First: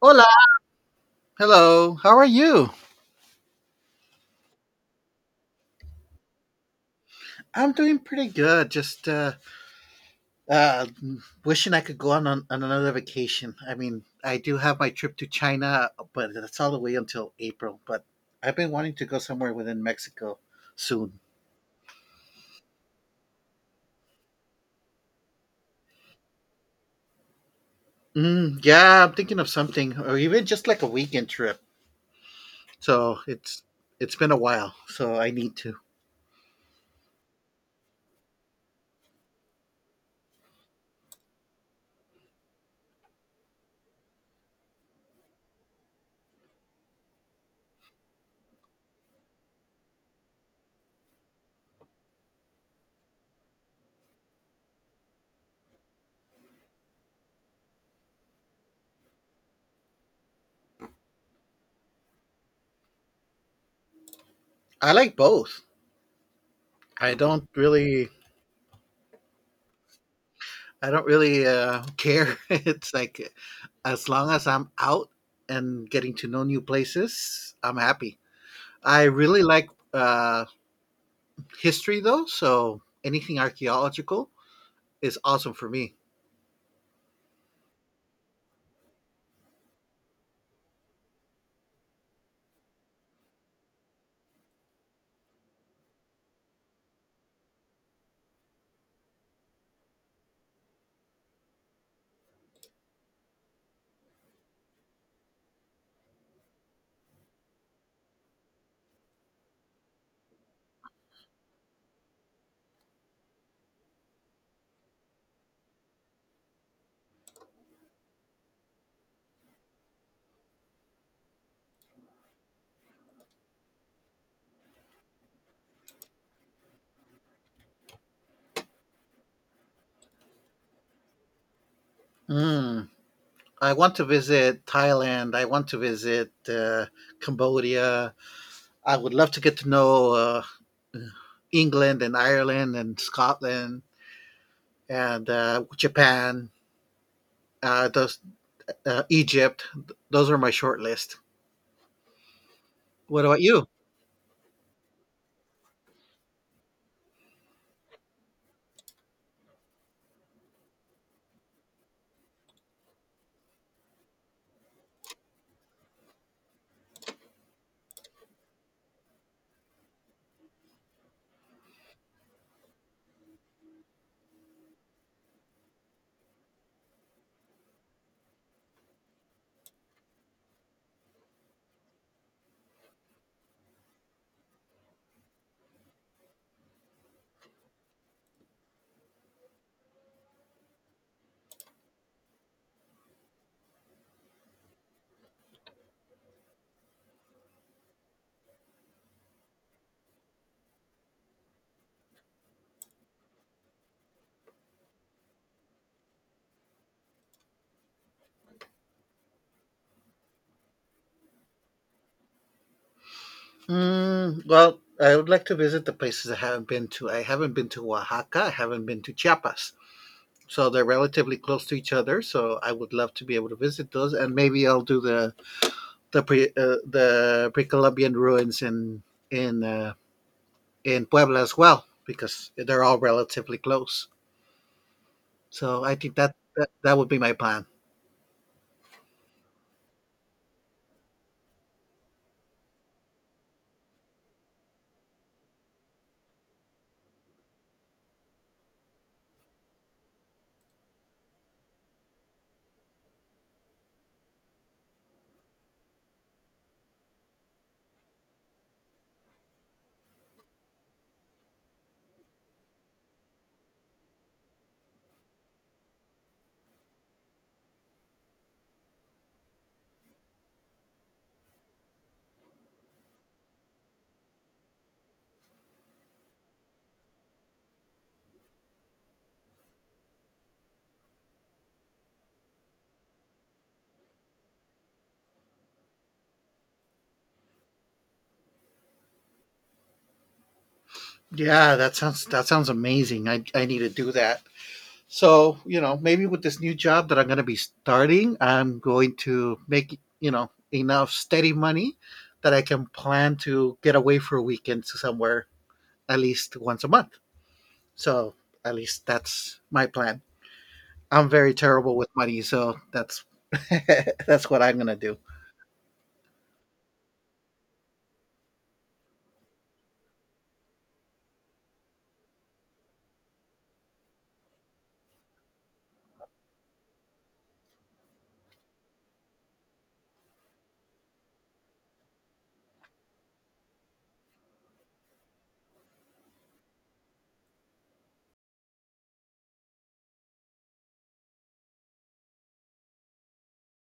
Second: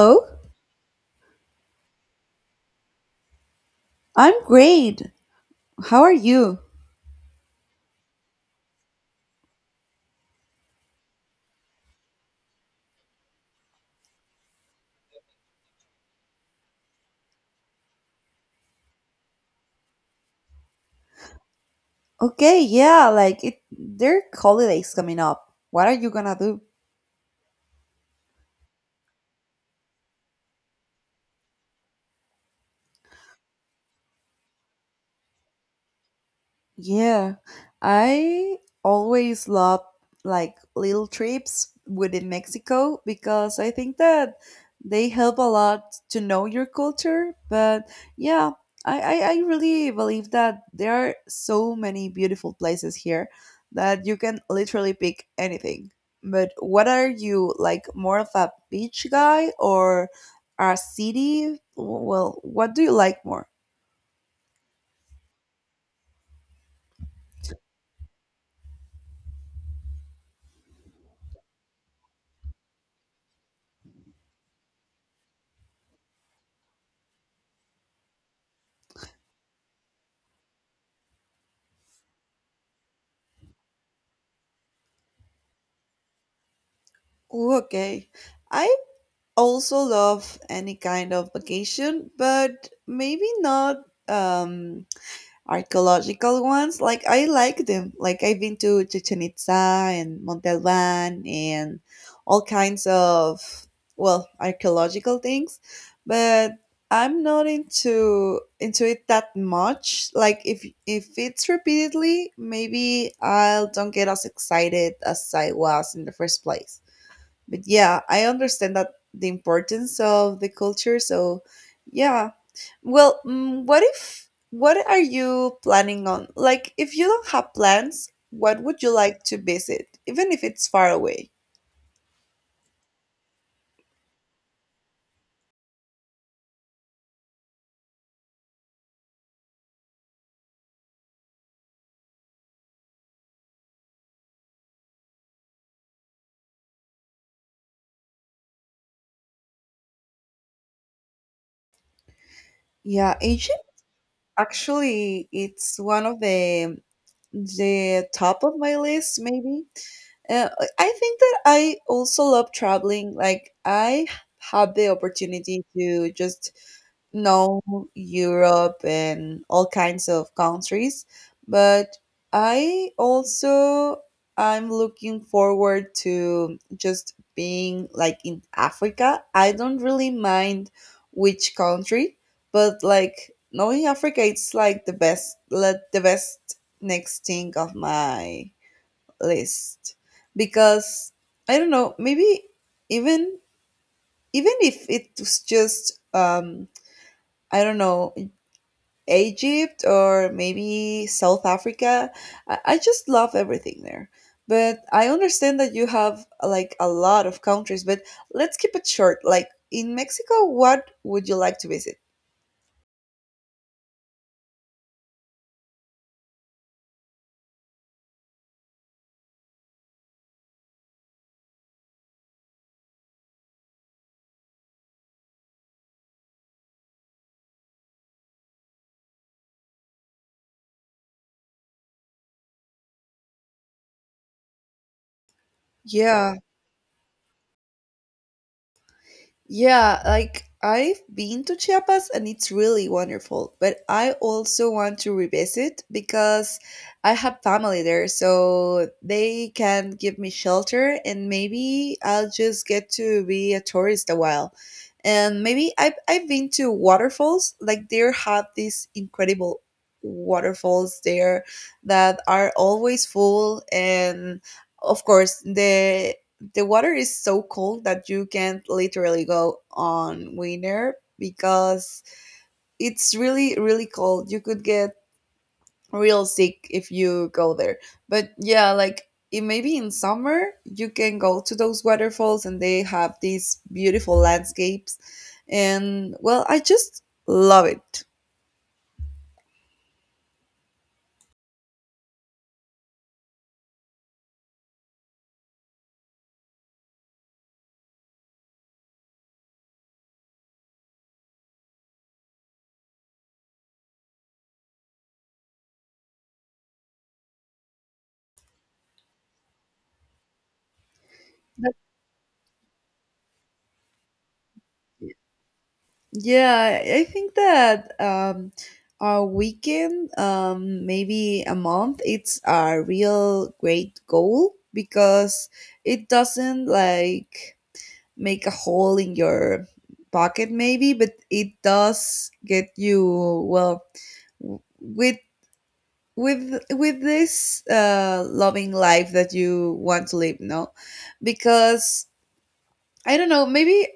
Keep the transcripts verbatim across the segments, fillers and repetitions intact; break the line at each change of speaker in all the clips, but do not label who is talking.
Hola. Hello. How are you?
I'm great. How are you?
I'm doing pretty good. Just uh, uh, wishing I could go on, on on another vacation. I mean, I do have my trip to China, but that's all the way until April. But I've been wanting to go somewhere within Mexico soon.
Okay, yeah, like it, there are holidays coming up. What are you gonna do?
Mm, yeah, I'm thinking of something, or even just like a weekend trip. So it's it's been a while, so I need to.
Yeah, I always love like little trips within Mexico because I think that they help a lot to know your culture. But yeah, I, I, I really believe that there are so many beautiful places here that you can literally pick anything. But what are you like more of a beach guy or a city? Well, what do you like more?
I like both. I don't really I don't really uh, care. It's like as long as I'm out and getting to know new places, I'm happy. I really like uh, history though, so anything archaeological is awesome for me.
Ooh, okay. I also love any kind of vacation, but maybe not um archaeological ones. Like I like them. Like I've been to Chichen Itza and Monte Alban and all kinds of well archaeological things, but I'm not into into it that much. Like if if it's repeatedly, maybe I'll don't get as excited as I was in the first place but yeah, I understand that the importance of the culture. So yeah, well, mm, what if what are you planning on? Like, if you don't have plans, what would you like to visit, even if it's far away?
Mm. I want to visit Thailand. I want to visit uh, Cambodia. I would love to get to know uh, England and Ireland and Scotland and uh, Japan, uh, those, uh, Egypt. Those are my short list.
Yeah,
What about
Egypt
you?
actually it's one of the the top of my list maybe. Uh, I I think that I also love traveling. Like I have the opportunity to just No, Europe and all kinds of countries. But I also I'm looking forward to just being like in Africa. I don't really mind which country, but like knowing Africa, it's like the best Let the best next thing of my list because I don't know maybe even even if it's just um I don't know Egypt or maybe South Africa. I, I just love everything there. But I understand that you have like a lot of countries, but let's keep it short. Like in Mexico, what would you like to visit?
Mm, well, I would like to visit the places I haven't been to. I haven't been to Oaxaca. I haven't been to Chiapas. So they're relatively close to each other. So I would love to be able to visit those, and maybe I'll do the the pre uh, the pre-Columbian ruins in in uh, in Puebla as well because they're all relatively close. So I think that
Yeah,
that, that would be my plan.
yeah, like I've been to Chiapas and it's really wonderful, but I also want to revisit because I have family there, so they can give me shelter and maybe I'll just get to be a tourist a while. And maybe I've, I've been to waterfalls, like there have these incredible waterfalls there that are always full and of course the the water is so cold that you can't literally go on winter because it's really really cold you could get real sick if you go there but yeah like it maybe in summer you can go to those waterfalls and they have these beautiful landscapes and well I just love it.
Yeah, that sounds that sounds amazing. I, I need to do that. So, you know, maybe with this new job that I'm going to be starting, I'm going to make, you know, enough steady money that I can plan to get away for a weekend to somewhere at least once a month. So, at least that's my plan. I'm very terrible with money, so that's that's what I'm going to do.
Yeah, I I think that um, a weekend, um, maybe a month, it's a real great goal because it doesn't like make a hole in your pocket, maybe, but it does get you well w- with with with this uh, loving life that you want to live. No, because I don't know, maybe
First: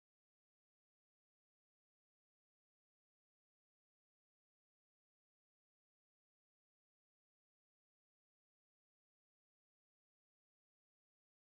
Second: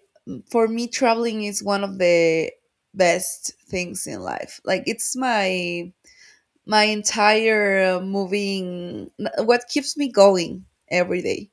for me traveling is one of the best things in life like it's my my entire uh, moving what keeps me going every day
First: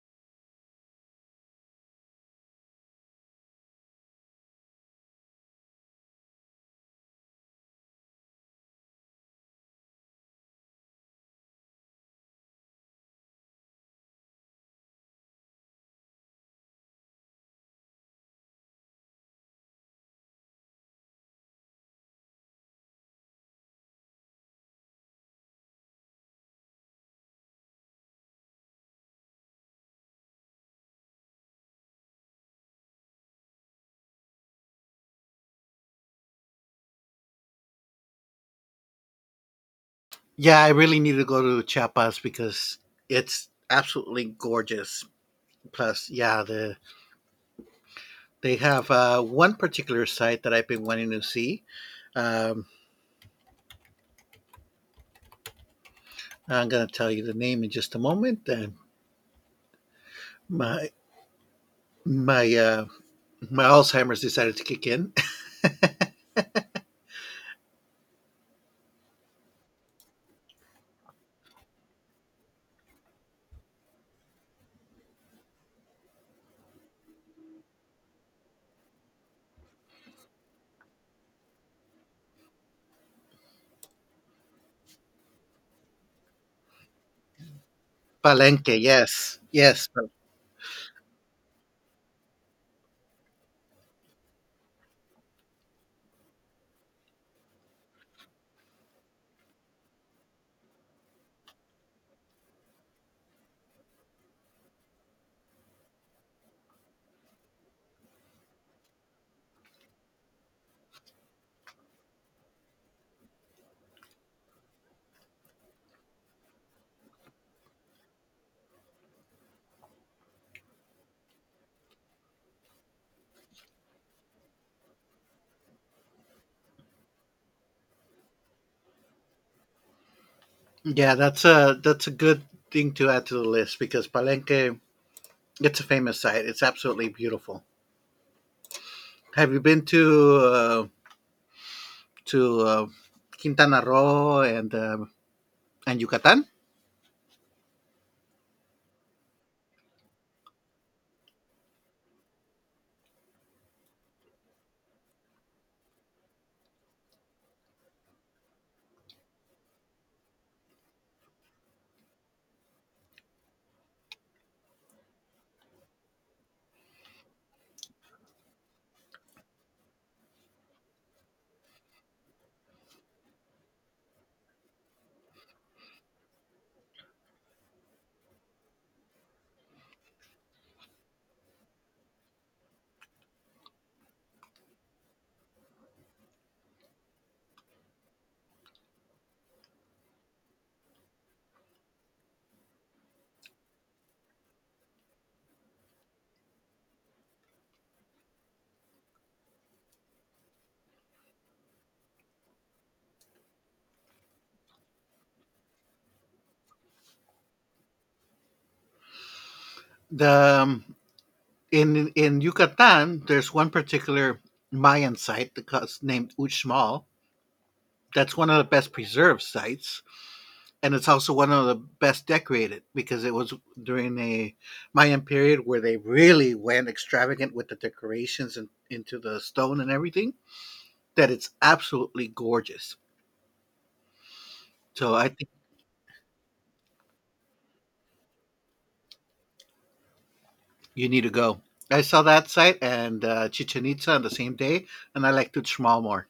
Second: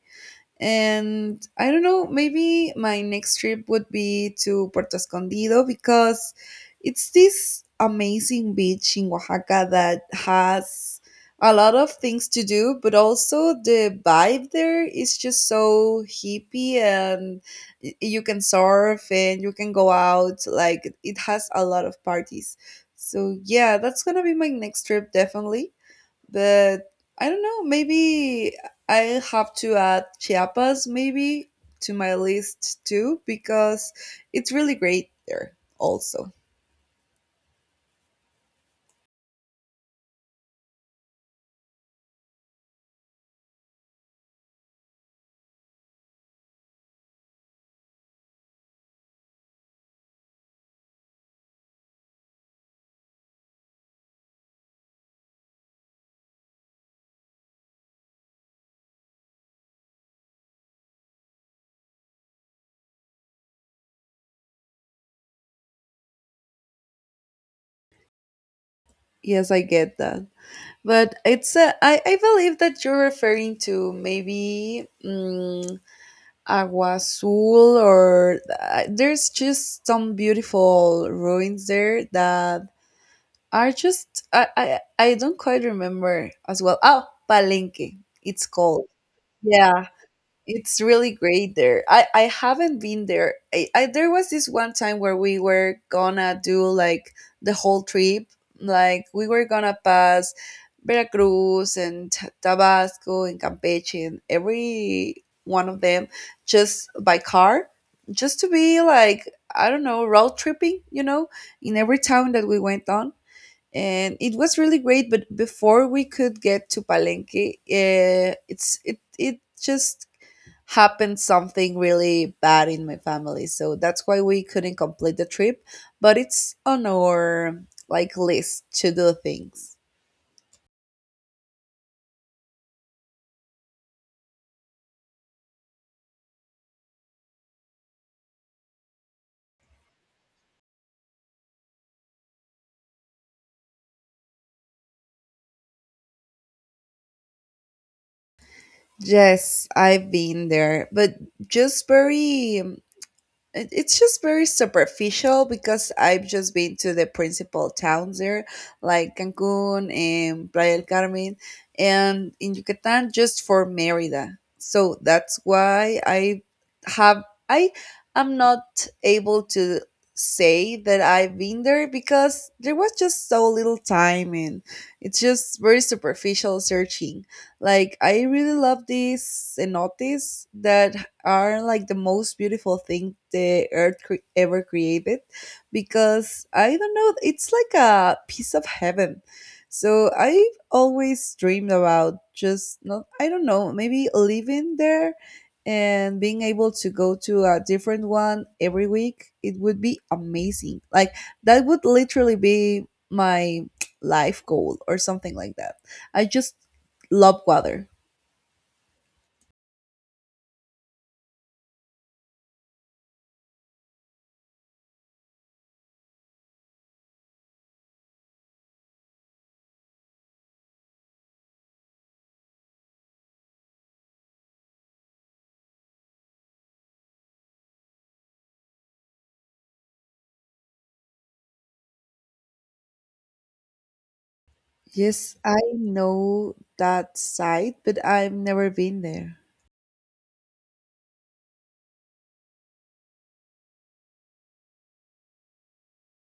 and I don't know, maybe my next trip would be to Puerto Escondido because it's this amazing beach in Oaxaca that has a lot of things to do, but also the vibe there is just so hippie and y- you can surf and you can go out. Like it has a lot of parties. So yeah, that's gonna be my next trip definitely but I don't know. Maybe I have to add Chiapas, maybe to my list too, because it's really great there. Also,
Yeah, I really need to go to Chiapas because it's absolutely gorgeous. Plus, yeah, the they have uh, one particular site that I've been wanting to see. Um, I'm going to tell you the name in just a moment. And my my uh, my Alzheimer's decided to kick in.
yes, I get that, but it's a, I, I believe that you're referring to maybe mm Agua Azul, or uh, there's just some beautiful ruins there that are just I I, I don't quite remember as well. Oh, Palenque, it's
Palenque,
called.
yes,
Yeah,
yes,
it's really great there. I, I haven't been there. I, I there was this one time where we were gonna do like the whole trip. Like we were gonna pass Veracruz and Ta- Tabasco and Campeche and every one of them just by car, just to be like I don't know road tripping. You know, in every town that we went on. And it was really great, but before we could get to Palenque, uh, it's it it just happened something really bad in my family so that's why we couldn't complete the trip but it's on our like list to do things.
yeah. That's a that's a good thing to add to the list because Palenque, it's a famous site. It's absolutely beautiful. Have you been to uh, to uh, Quintana Roo and um and Yucatan?
Yes I've been there but just very it- it's just very superficial because I've just been to the principal towns there, like Cancun and Playa del Carmen, and in Yucatan just for Merida. So that's why I have I am not able to say that I've been there because there was just so little time and it's just very superficial searching. Like I really love these cenotes that are like the most beautiful thing the earth cre- ever created because I don't know, it's like a piece of heaven. So I've always dreamed about just not, I don't know, maybe living there and being able to go to a different one every week. It would be amazing. Like, that would literally be my life goal or something like that. I just love water.
The um, in in Yucatan, there's one particular Mayan site that's named Uxmal. That's one of the best preserved sites, and it's also one of the best decorated because it was during a Mayan period where they really went extravagant with the decorations and into the stone and everything. That it's absolutely gorgeous. So I
Yes,
think
I know that side, but I've never been there.
you need to go. I saw that site and uh, Chichen Itza on the same day, and I like Tuxmal more.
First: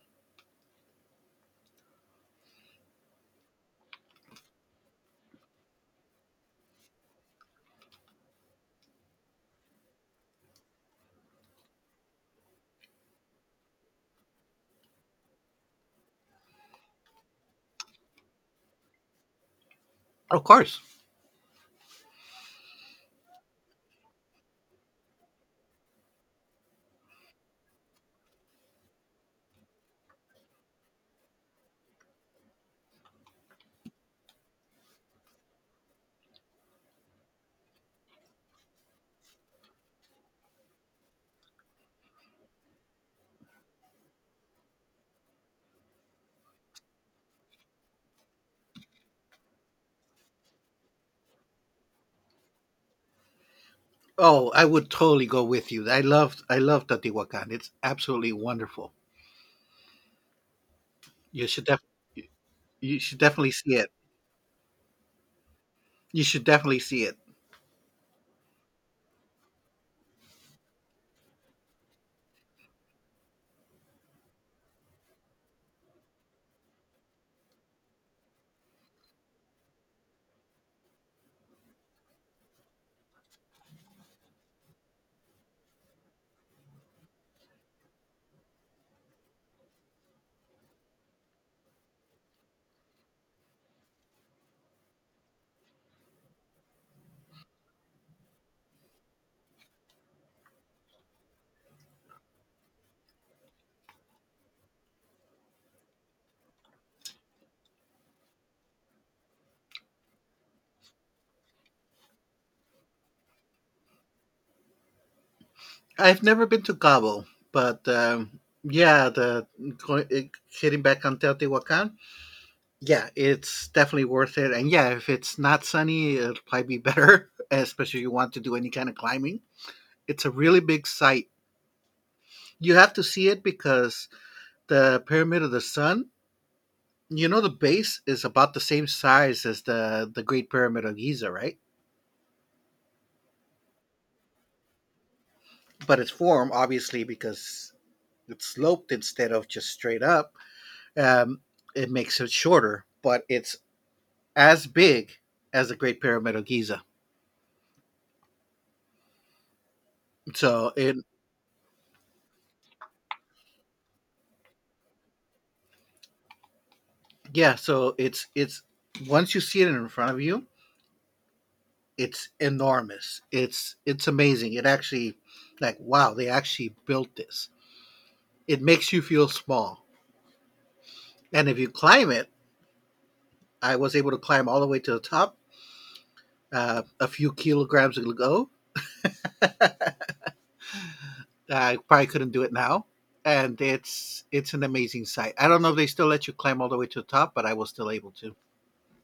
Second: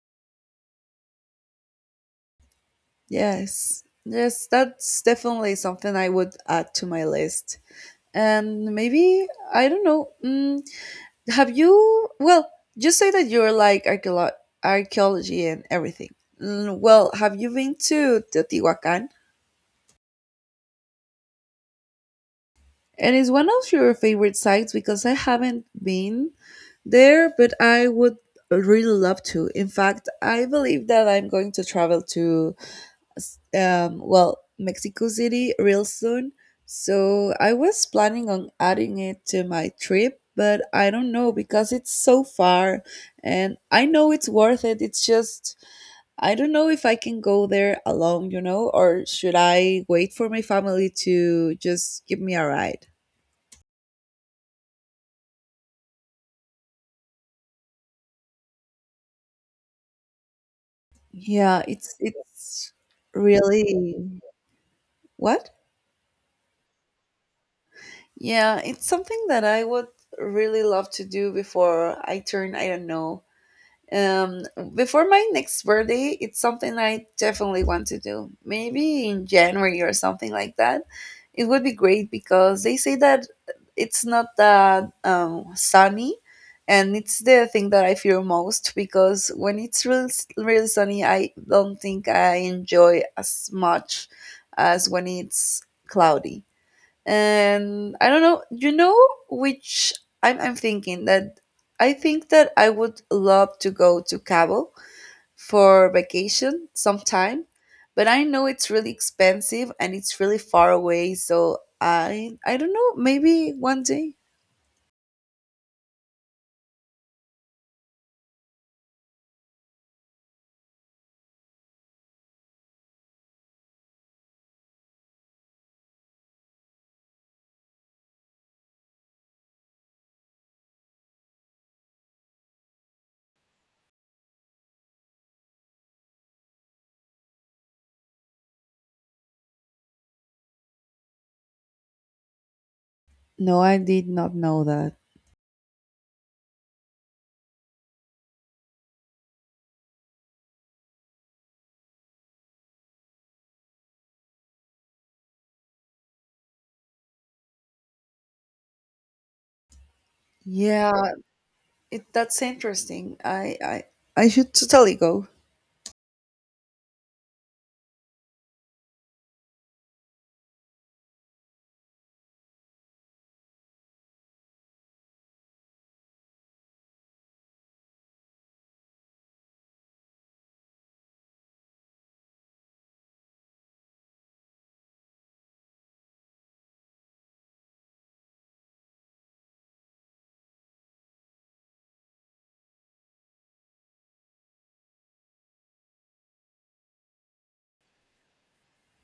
Yes, yes, that's definitely something I would add to my list. And maybe, I don't know, mm, have you, well, you say that you're like archeolo- archaeology and everything. Mm, well, have you been to Teotihuacan?
Of course.
And it's one of your favorite sites because I haven't been there, but I would really love to. In fact, I believe that I'm going to travel to um, well, Mexico City real soon. So I was planning on adding it to my trip, but I don't know because it's so far and I know it's worth it. It's just, I don't know if I can go there alone, you know, or should I wait for my family to just give me a ride?
Oh, I would totally go with you. I love I love Teotihuacan. It's absolutely wonderful. You
Yeah,
should def-
it's, it's
you should definitely see it.
really what?
You should definitely see it.
Yeah, it's something that I would really love to do before I turn, I don't know, Um, before my next birthday, it's something I definitely want to do. Maybe in January or something like that. It would be great because they say that it's not that um, sunny, and it's the thing that I fear most because when it's really really sunny, I don't think I enjoy as much as when it's cloudy and I don't know. You know which I'm I'm thinking that I think that I would love to go to Cabo for vacation sometime, but I know it's really expensive and it's really far away. So I I don't know. Maybe one day.
I've never been to Cabo, but um, yeah, the going, eh, hitting back on Teotihuacan, yeah, it's definitely worth it. And yeah, if it's not sunny, it'll probably be better, especially if you want to do any kind of climbing. It's a really big site. You have to see it because the Pyramid of the Sun, you know, the base is about the same size as the the Great Pyramid of Giza, right?
No, I did not know that.
But its form, obviously, because it's sloped instead of just straight up. Um, it makes it shorter, but it's as big as the Great Pyramid of Giza. So
Yeah,
it
it, that's interesting. I I I should totally go.
yeah, so it's it's once you see it in front of you, it's enormous. It's it's amazing. It actually like wow, they actually built this. It makes you feel small. And if you climb it, I was able to climb all the way to the top uh, a few kilograms ago. I probably couldn't do it now, and it's it's an amazing sight. I don't know if they still let you climb all the way to the top, but I was still able to.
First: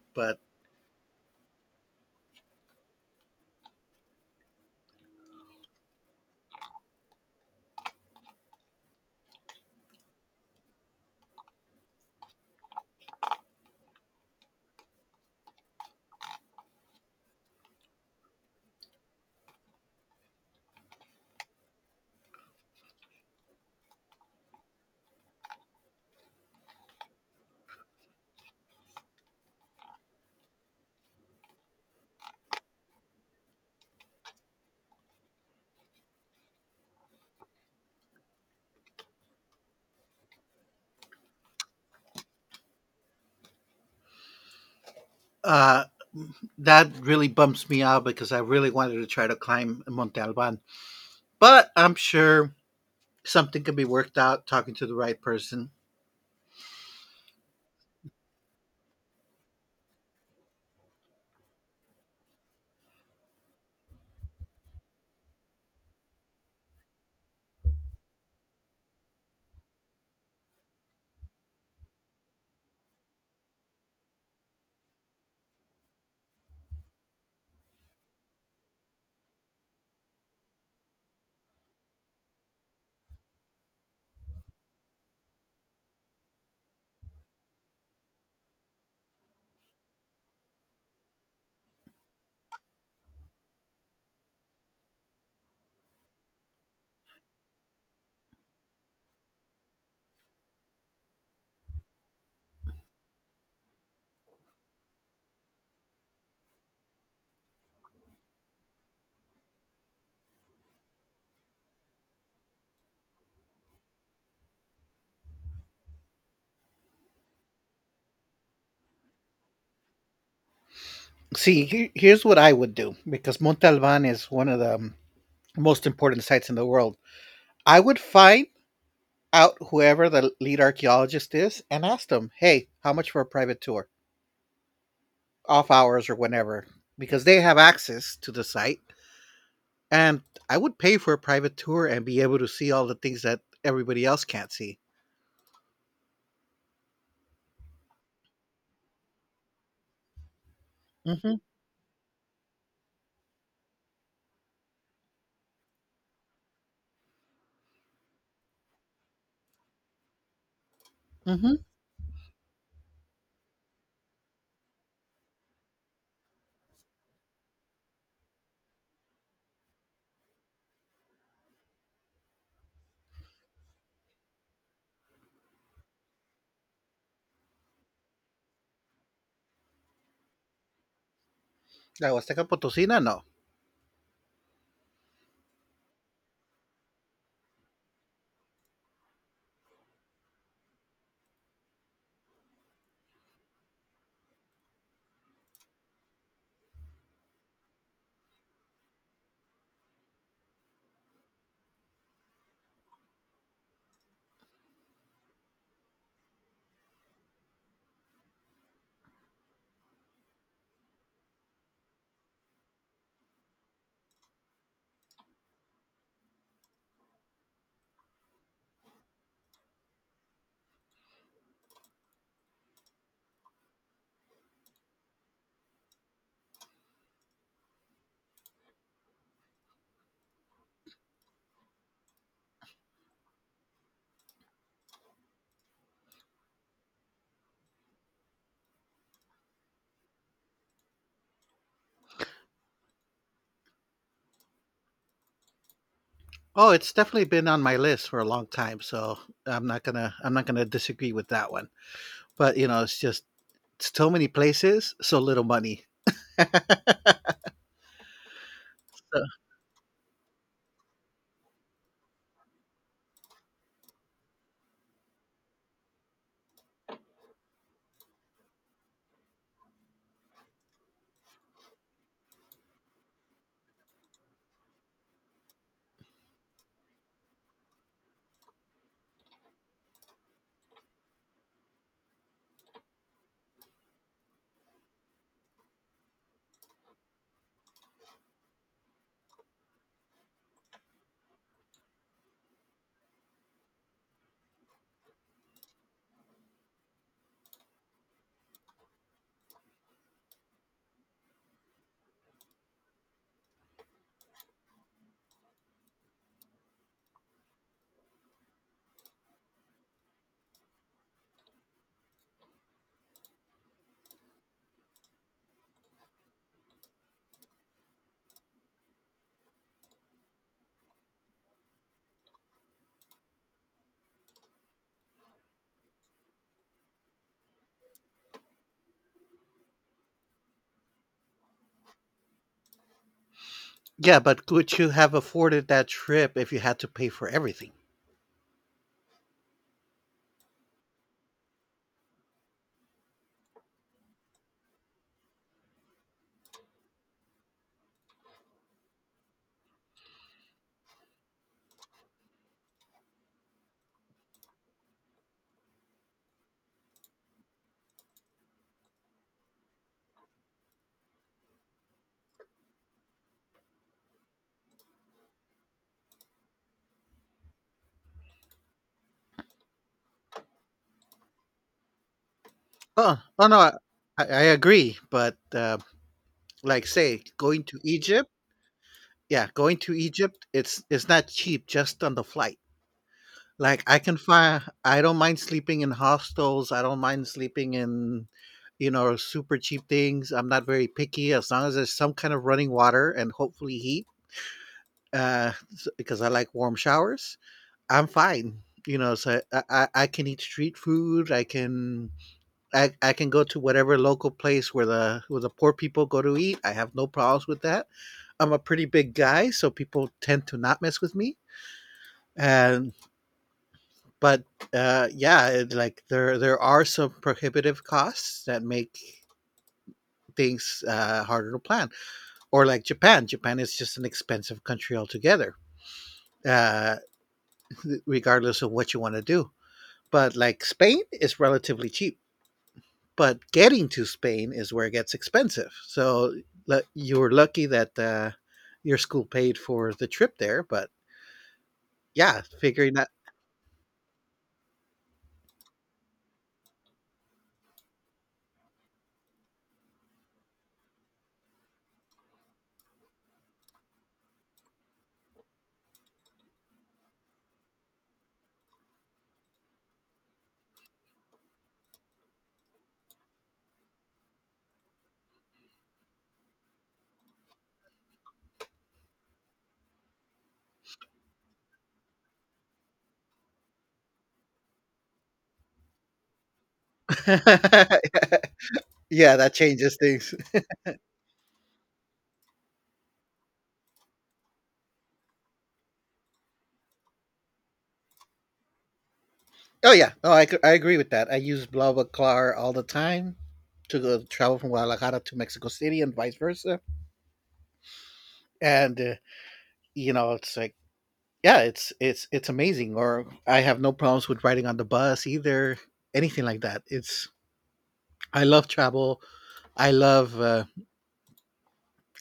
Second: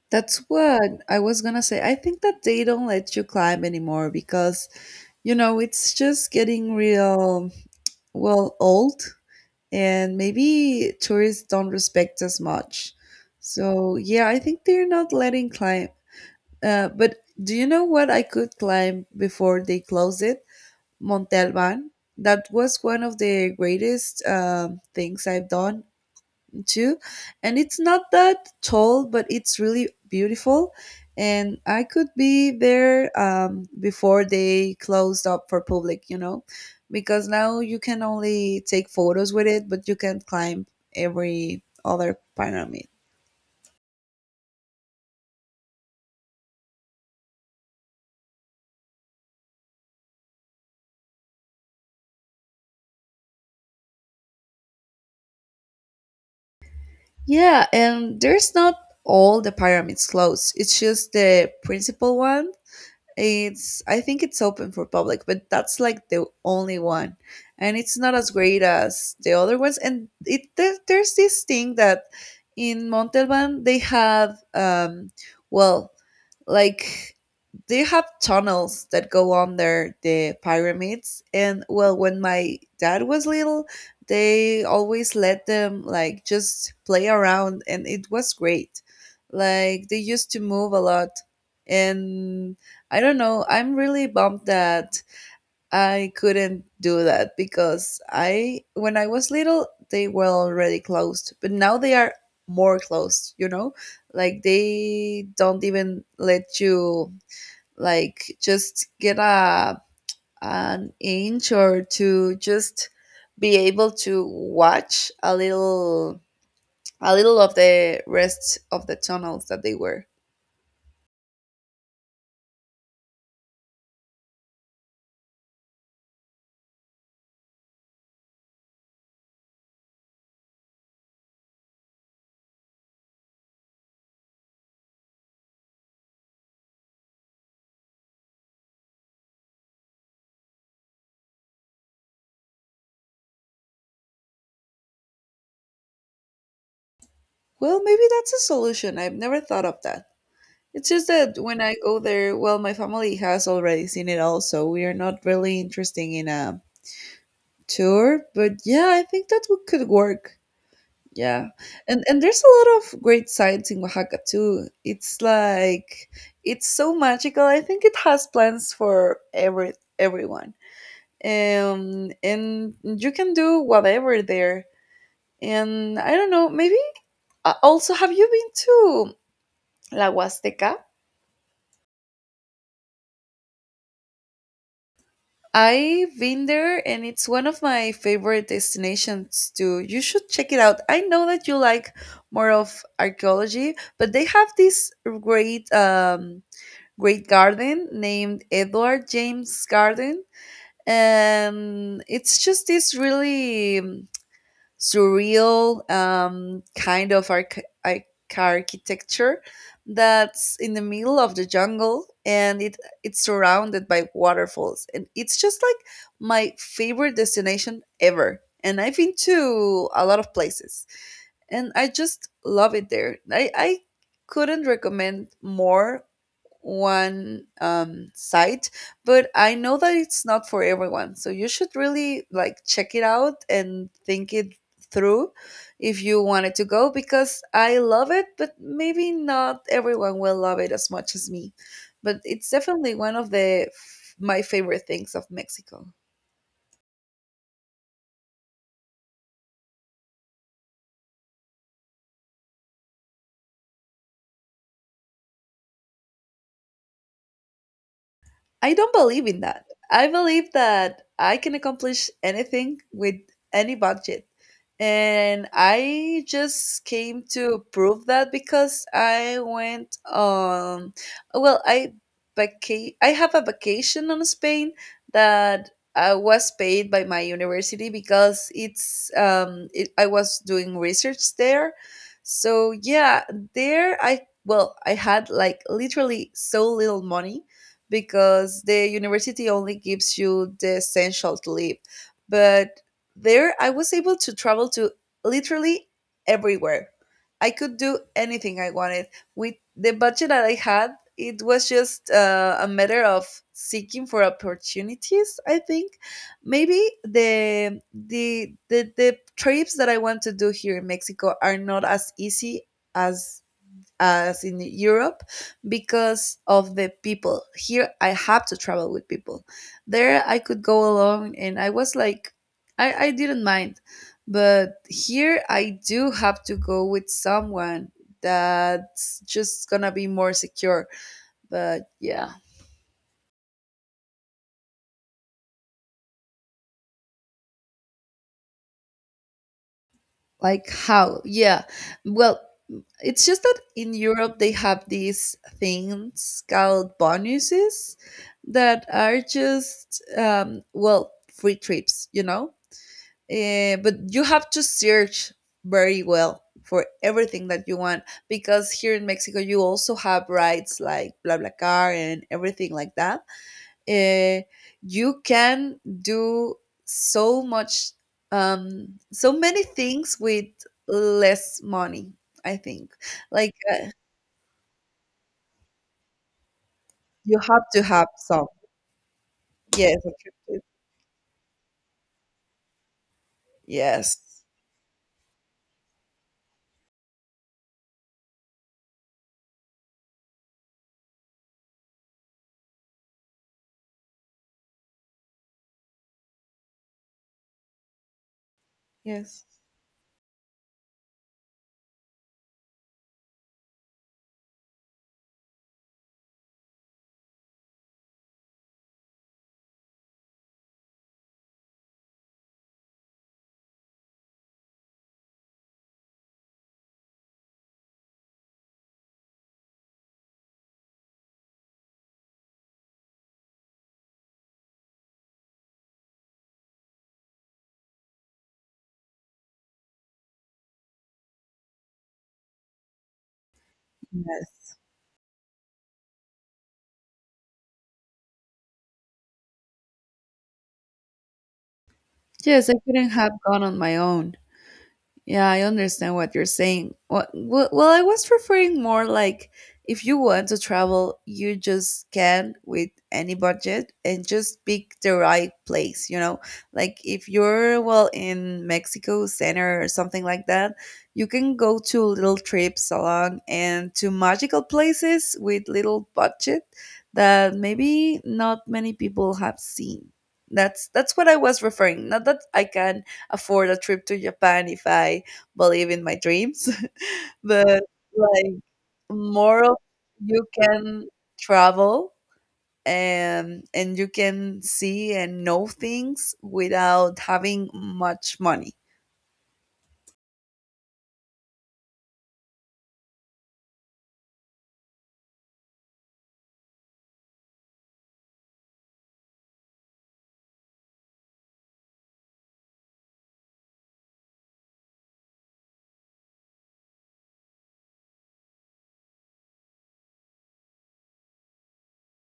That's
But
what I was gonna say. I think that they don't let you climb anymore because You know, it's just getting real, well, old, and maybe tourists don't respect as much. So, yeah, I think they're not letting climb. Uh, but do you know what I could climb before they closed it? Monte Alban. That was one of the greatest um, things I've done too. And it's not that tall, but it's really beautiful. And I could be there um, before they closed up for public, you know, because now you can only take photos with it, but you can climb every other pyramid.
uh, that really bumps me out because I really wanted to try to climb Monte Alban. But I'm sure something can be worked out talking to the right person.
Yeah, and there's not all the pyramids closed. It's just the principal one. It's I think it's open for public, but that's like the only one, and it's not as great as the other ones. And it there, there's this thing that in Montalban they have um well like they have tunnels that go under the pyramids and well when my dad was little they always let them like just play around and it was great like they used to move a lot and I don't know. I'm really bummed that I couldn't do that because I, when I was little, they were already closed, but now they are more closed, you know? Like they don't even let you like just get a an inch or to just be able to watch a little a little of the rest of the tunnels that they were.
See, he- here's what I would do because Monte Alban is one of the um, most important sites in the world. I would find out whoever the lead archaeologist is and ask them, hey, how much for a private tour? Off hours or whenever, because they have access to the site. And I would pay for a private tour and be able to see all the things that everybody else can't see.
Well, maybe that's a solution. I've never thought of that. It's just
Mm-hmm.
that when I go there, well, my family has already seen it all, so we are not really interested in a tour. But yeah, I think that would, could work. Yeah,
Mm-hmm.
and and there's a lot of great sites in Oaxaca too. It's like it's so magical. I think it has plans for every everyone. Um, and you can do whatever there. And I don't know, maybe uh, also have you been to La Huasteca?
La Huasteca Potosina, no.
I've been there and it's one of my favorite destinations too. You should check it out. I know that you like more of archaeology, but they have this great um great garden named Edward James Garden, and it's just this really surreal um, kind of arch- arch- architecture that's in the middle of the jungle, and it it's surrounded by waterfalls, and it's just like my favorite destination ever, and I've been to a lot of places and I just love it there. I, I couldn't recommend more one um, site, but I know that it's not for everyone. So you should really like check it out and think it through if you wanted to go, because I love it, but maybe not everyone will love it as much as me. But it's definitely one of the f- my favorite things of Mexico.
Oh, it's definitely been on my list for a long time, so I'm not gonna I'm not gonna disagree with that one. But you know, it's just so many places, so little money.
I don't
So,
believe in that. I believe that I can accomplish anything with any budget. And I just came to prove that, because I went on, well, I vaca- I have a vacation on Spain that I was paid by my university because it's um it, I was doing research there. So yeah, there I well, I had like literally so little money because the university only gives you the essential to live. But there, I was able to travel to literally everywhere. I could do anything I wanted. With the budget that I had, it was just uh, a matter of seeking for opportunities. I think maybe the, the the the trips that I want to do here in Mexico are not as easy as as in Europe because of the people. Here I have to travel with people. There I could go alone and I was like I, I didn't mind. But here I do have to go with someone, that's just gonna be more secure. But yeah.
yeah, but could you have afforded that trip if you had to pay for everything?
Like how? Yeah. Well, it's just that in Europe they have these things called bonuses that are just um, well, free trips, you know. Uh, but you have to search very well for everything that you want, because here in Mexico you also have rights like BlaBlaCar and everything like that. Uh, you can do so much, um, so many things with less money. I think
Oh, oh
like
no, I,
uh,
I agree. But uh, like, say,
you
going
have
to
to have
Egypt.
some.
Yeah, going to
Yes, a trip
Egypt,
to-
it's it's not cheap just on the flight. Like I can
yes,
find I don't mind sleeping in hostels, I don't mind sleeping in you know super cheap things. I'm not very picky as long as there's some kind of running water and hopefully heat uh s- because I like warm showers. I'm fine. You know, so
yes,
I, I, I can eat street food. I can I, I can go to whatever local place where the where the poor people go to eat. I have no problems with that. I'm a pretty big guy, so people tend to not mess with me. And but uh, yeah, it, like there there are some prohibitive costs that make things uh, harder to plan. Or like Japan, Japan is just an expensive country altogether, uh, regardless of what you want to do. But like Spain is relatively cheap, but getting to Spain
yes.
is where it gets expensive. So lu- you were lucky that uh, your school paid for the trip there, but yeah,
Yes, I
figuring that
couldn't have gone on my own. Yeah, I understand what you're saying. Well, well, I was referring more like if you want to travel, you just can with any budget and just pick the right place, you know? Like if you're, well, in Mexico Center or something like that, you can go to little trips along and to magical places with little budget that maybe not many people have seen. That's that's what I was referring. Not that I can afford a trip to Japan if I believe in my dreams. But like
yeah, that
more of
changes things.
you can travel, and and you can see and know things without having much money.
Oh yeah, no, I, I agree with that. I use BlaBlaCar all the time to go travel from Guadalajara to Mexico City and vice versa. And uh, you know, it's like yeah, it's it's it's amazing. Or I have no problems with riding on the bus either, anything like that. It's I love travel. I love uh,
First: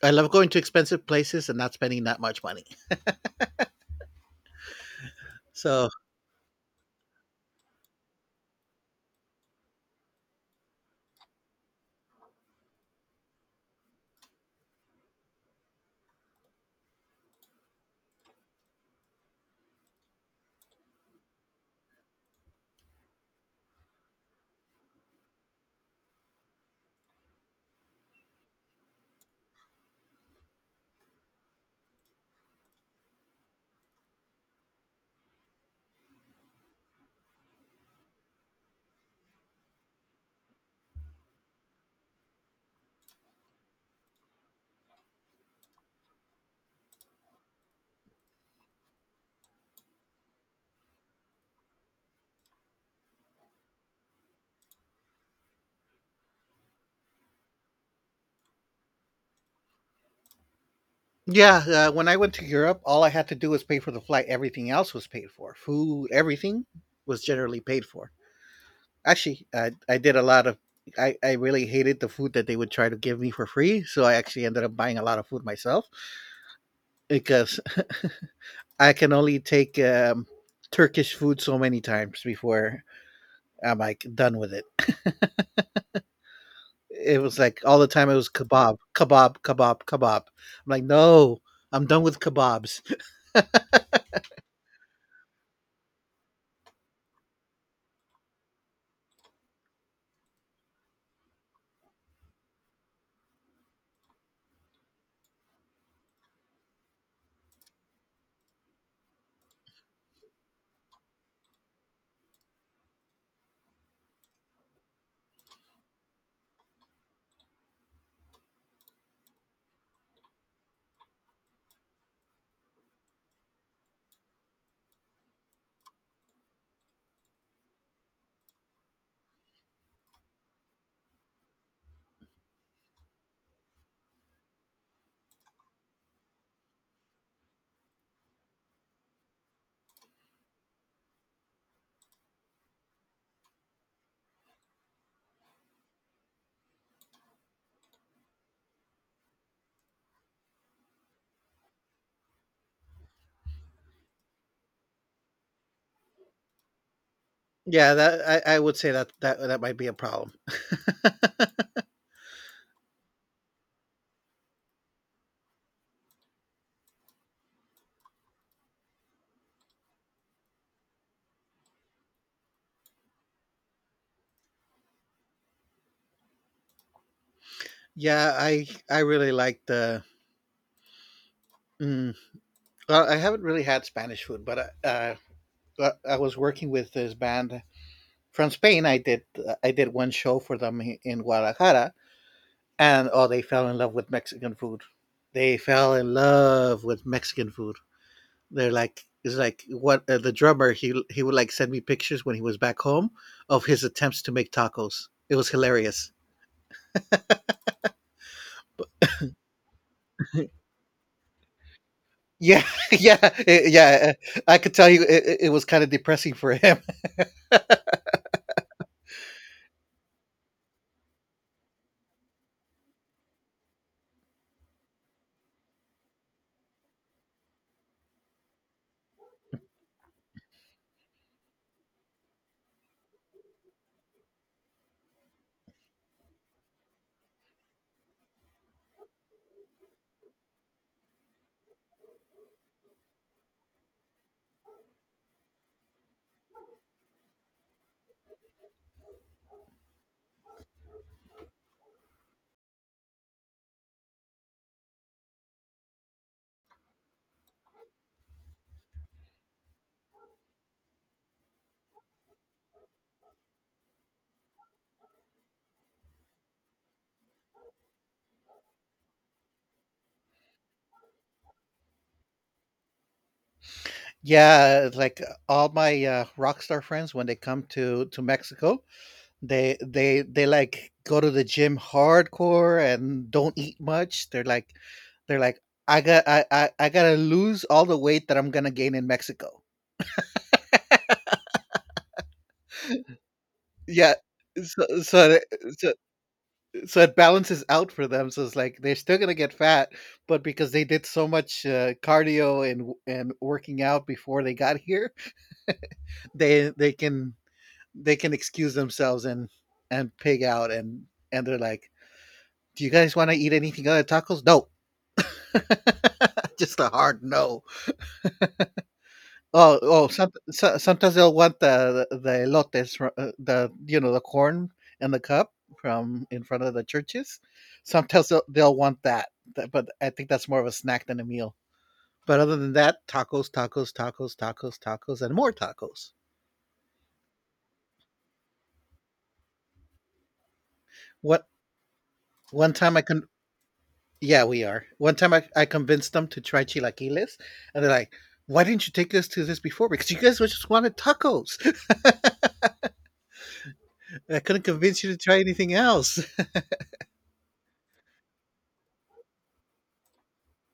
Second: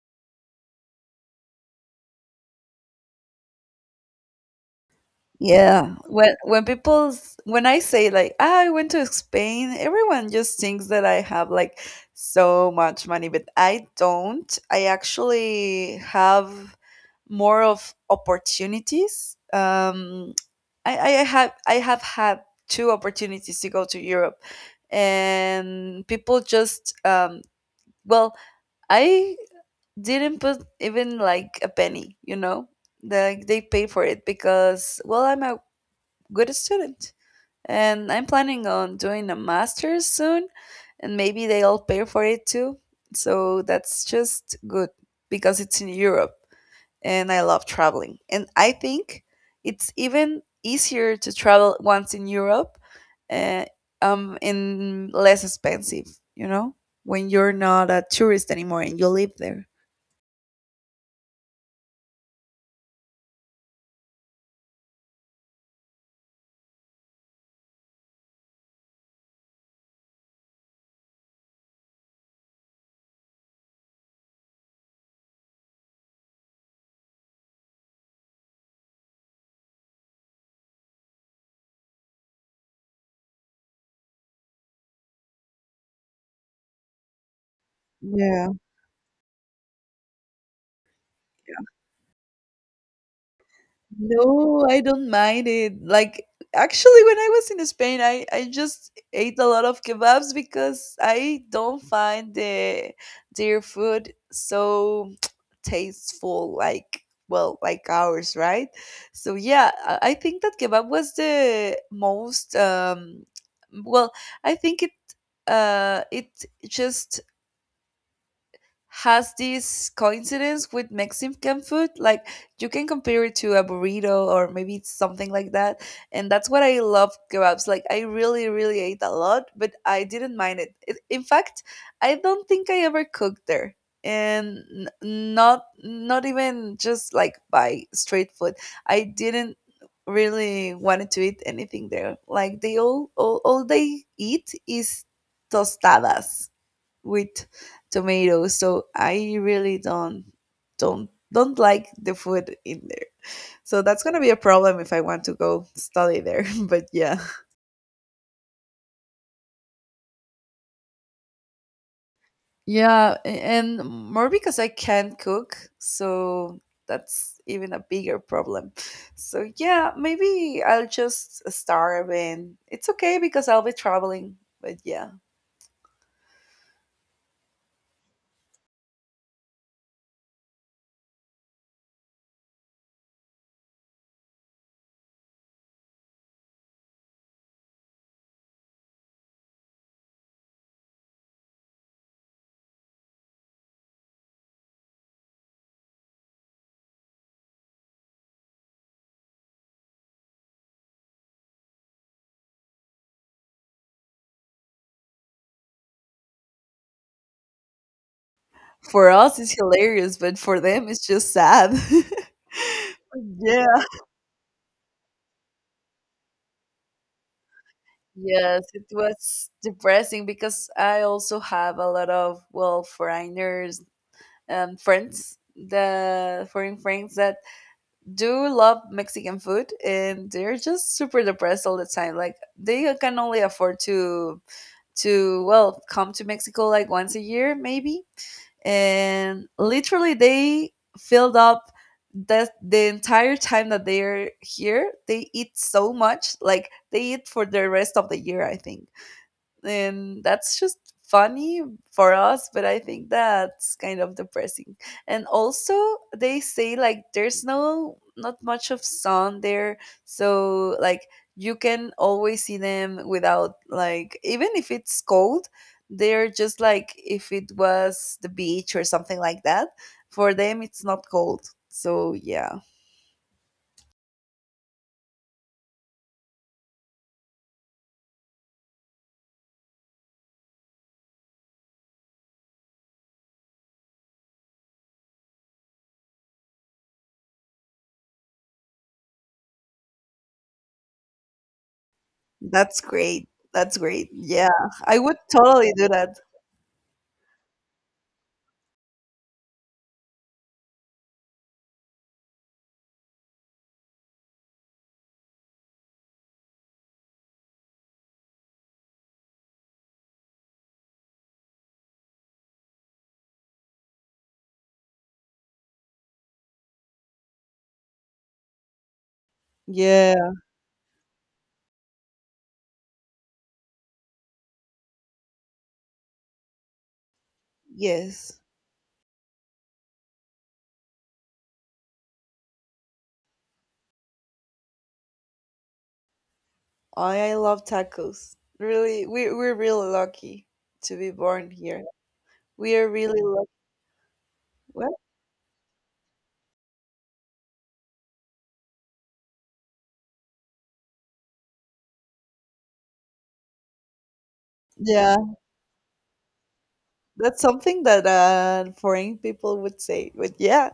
I love going to expensive places and not spending that much money. So
Yeah, when when people s- when I say like, "Ah, I went to Spain," everyone just thinks that I have like so much money, but I don't. I actually have more of opportunities. Um, I, I have I have had two opportunities to go to Europe, and people just um, well, I didn't put even like a penny, you know, like they pay for it because, well, I'm a good student. And I'm planning on doing a master's soon, and maybe they'll pay for it too. So that's just good because it's in Europe and I love traveling. And I think it's even easier to travel once in Europe uh, um, and less expensive, you know, when you're not a tourist anymore and you live there.
yeah, uh, when I went to Europe, all I had to do was pay for the flight. Everything else was paid for. Food, everything was generally paid for. Actually, I, I did a lot of. I, I really hated the food that they would try to give me for free, so I actually ended up buying a lot of food myself because I can only take um, Turkish food so many times before I'm like done with it. It was like all the time it was
Yeah.
kebab, kebab, kebab, kebab. I'm like, no, I'm done with kebabs.
No, I don't mind it. Like, actually, when I was in Spain, I, I just ate a lot of kebabs because I don't find the their food so tasteful, like, well, like ours, right? So, yeah, I I think that kebab was the most, um, well, I think it uh it just has this coincidence with Mexican food. Like you can compare it to a burrito or maybe it's something like that. And that's what I love kebabs. Like I really, really ate a lot, but I didn't mind it. It in fact, I don't think I ever cooked there. And n- not not even just like by street food. I didn't really wanted to eat anything there. Like they all all, all they eat is tostadas with tomatoes, so I really don't don't don't like the food in there, so that's going to be a problem if I want to go study there. But yeah.
Yeah, that I, I would say that that that might be a problem.
Yeah, a- and more because I can't cook, so that's even a bigger problem. So yeah, maybe I'll just starve and it's okay because I'll be traveling. But yeah.
Yeah, I I really like the. Mm, well, I haven't really had Spanish food, but I, uh, uh, I- was working with this band from Spain. I did I did one show for them in Guadalajara, and oh, they fell in love with Mexican food. They fell in love with Mexican food. They're like it's like what uh, the drummer he he would like send me pictures when he was back home of his attempts to make tacos. It was hilarious.
For us it's hilarious, but for them it's just sad.
Yeah, yeah, eh,
Yeah.
yeah. eh, I could tell you it, it was kind of depressing for him.
Yes, it was depressing because I also have a lot of, well, foreigners and friends, the foreign friends that do love Mexican food, and they're just super depressed all the time. Like they can only afford to to well, come to Mexico like once a year maybe. And literally they filled up that the entire time that they're here, they eat so much, like they eat for the rest of the year, I think, and that's just funny for us, but I think that's kind of depressing. And also they say like there's no not much of sun there, so like you can always see them without like, even if it's cold, they're just like if it was the beach or something like that. For them it's not cold, so yeah.
Yeah, like all my uh, rock star friends when they come to to Mexico, They they they like go to the gym hardcore and don't eat much. They're like they're like I got I I, I gotta lose all the weight that I'm gonna gain in Mexico.
That's great. That's great,
Yeah.
yeah. I
So,
would
so
totally
it-
do
so
that.
so it balances out for them. So it's like they're still gonna get fat, but because they did so much uh, cardio and and working out before they got here, they they can they can excuse themselves and and pig out and and they're like, do you guys want to eat anything other than tacos? No, just a hard no. Oh, oh.
Yeah.
Some, so, sometimes they'll want the the, the elotes, fro- uh, the you know the corn and the cup from in front of the churches. Sometimes
Yes.
they'll, they'll want that. Th- but I think that's more of a snack than a meal. But other than that, tacos, tacos, tacos, tacos, tacos, and more tacos.
I I love tacos. Really, we we're really lucky to be
What
born here.
one
We are
time I can.
really lucky.
Yeah, we are.
What?
One time I, I convinced them to try chilaquiles, and they're like, "Why didn't you take us to this before? Because you guys just wanted tacos." I couldn't convince you to
Yeah,
try anything else.
that's something that uh, foreign people would say. But yeah,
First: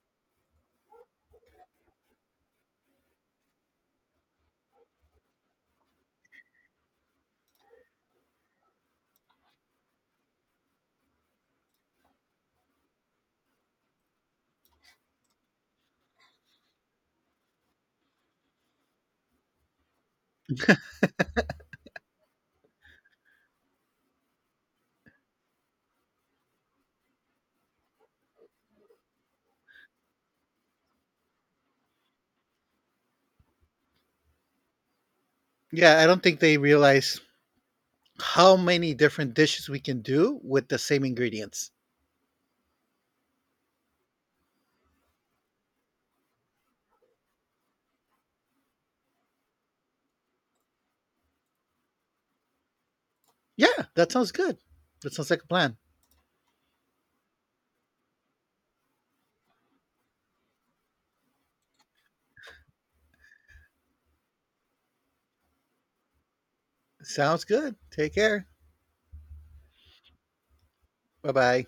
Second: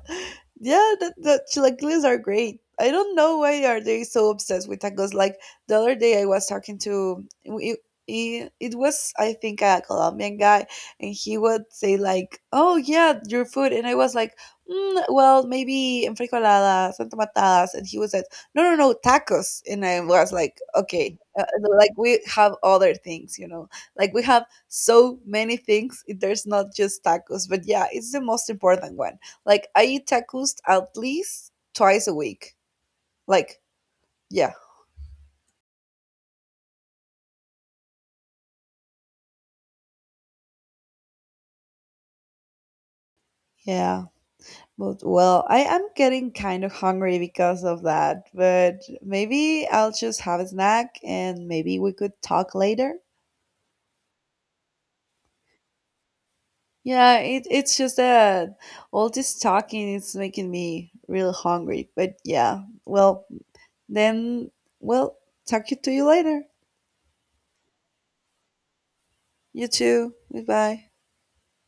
yeah, that, that chilaquiles are great. I don't know why are they so obsessed with tacos. Like the other day, I was talking to it, it, it was I think a Colombian guy, and he would say like, "Oh yeah, your food," and I was like, mm, "Well, maybe enfrijoladas, santa matadas," and he was like, "No, no, no, tacos," and I was like, "Okay." Uh, uh, like we have other things, you know, like we have so many things, there's not just tacos, but yeah, it's the most important one. Like I eat tacos at least twice a week. Like yeah.
Yeah, I don't think they realize how many different dishes we can do with the same ingredients.
Yeah. But well, I am getting kind of hungry because of that. But maybe I'll just have a snack and maybe we could talk later.
Yeah, that sounds good. That sounds like a plan.
Yeah, it, it's just that all this talking is making me real hungry. But yeah, well, then, well, talk to you later.
Sounds good. Take care.
You too. Goodbye.
Bye bye.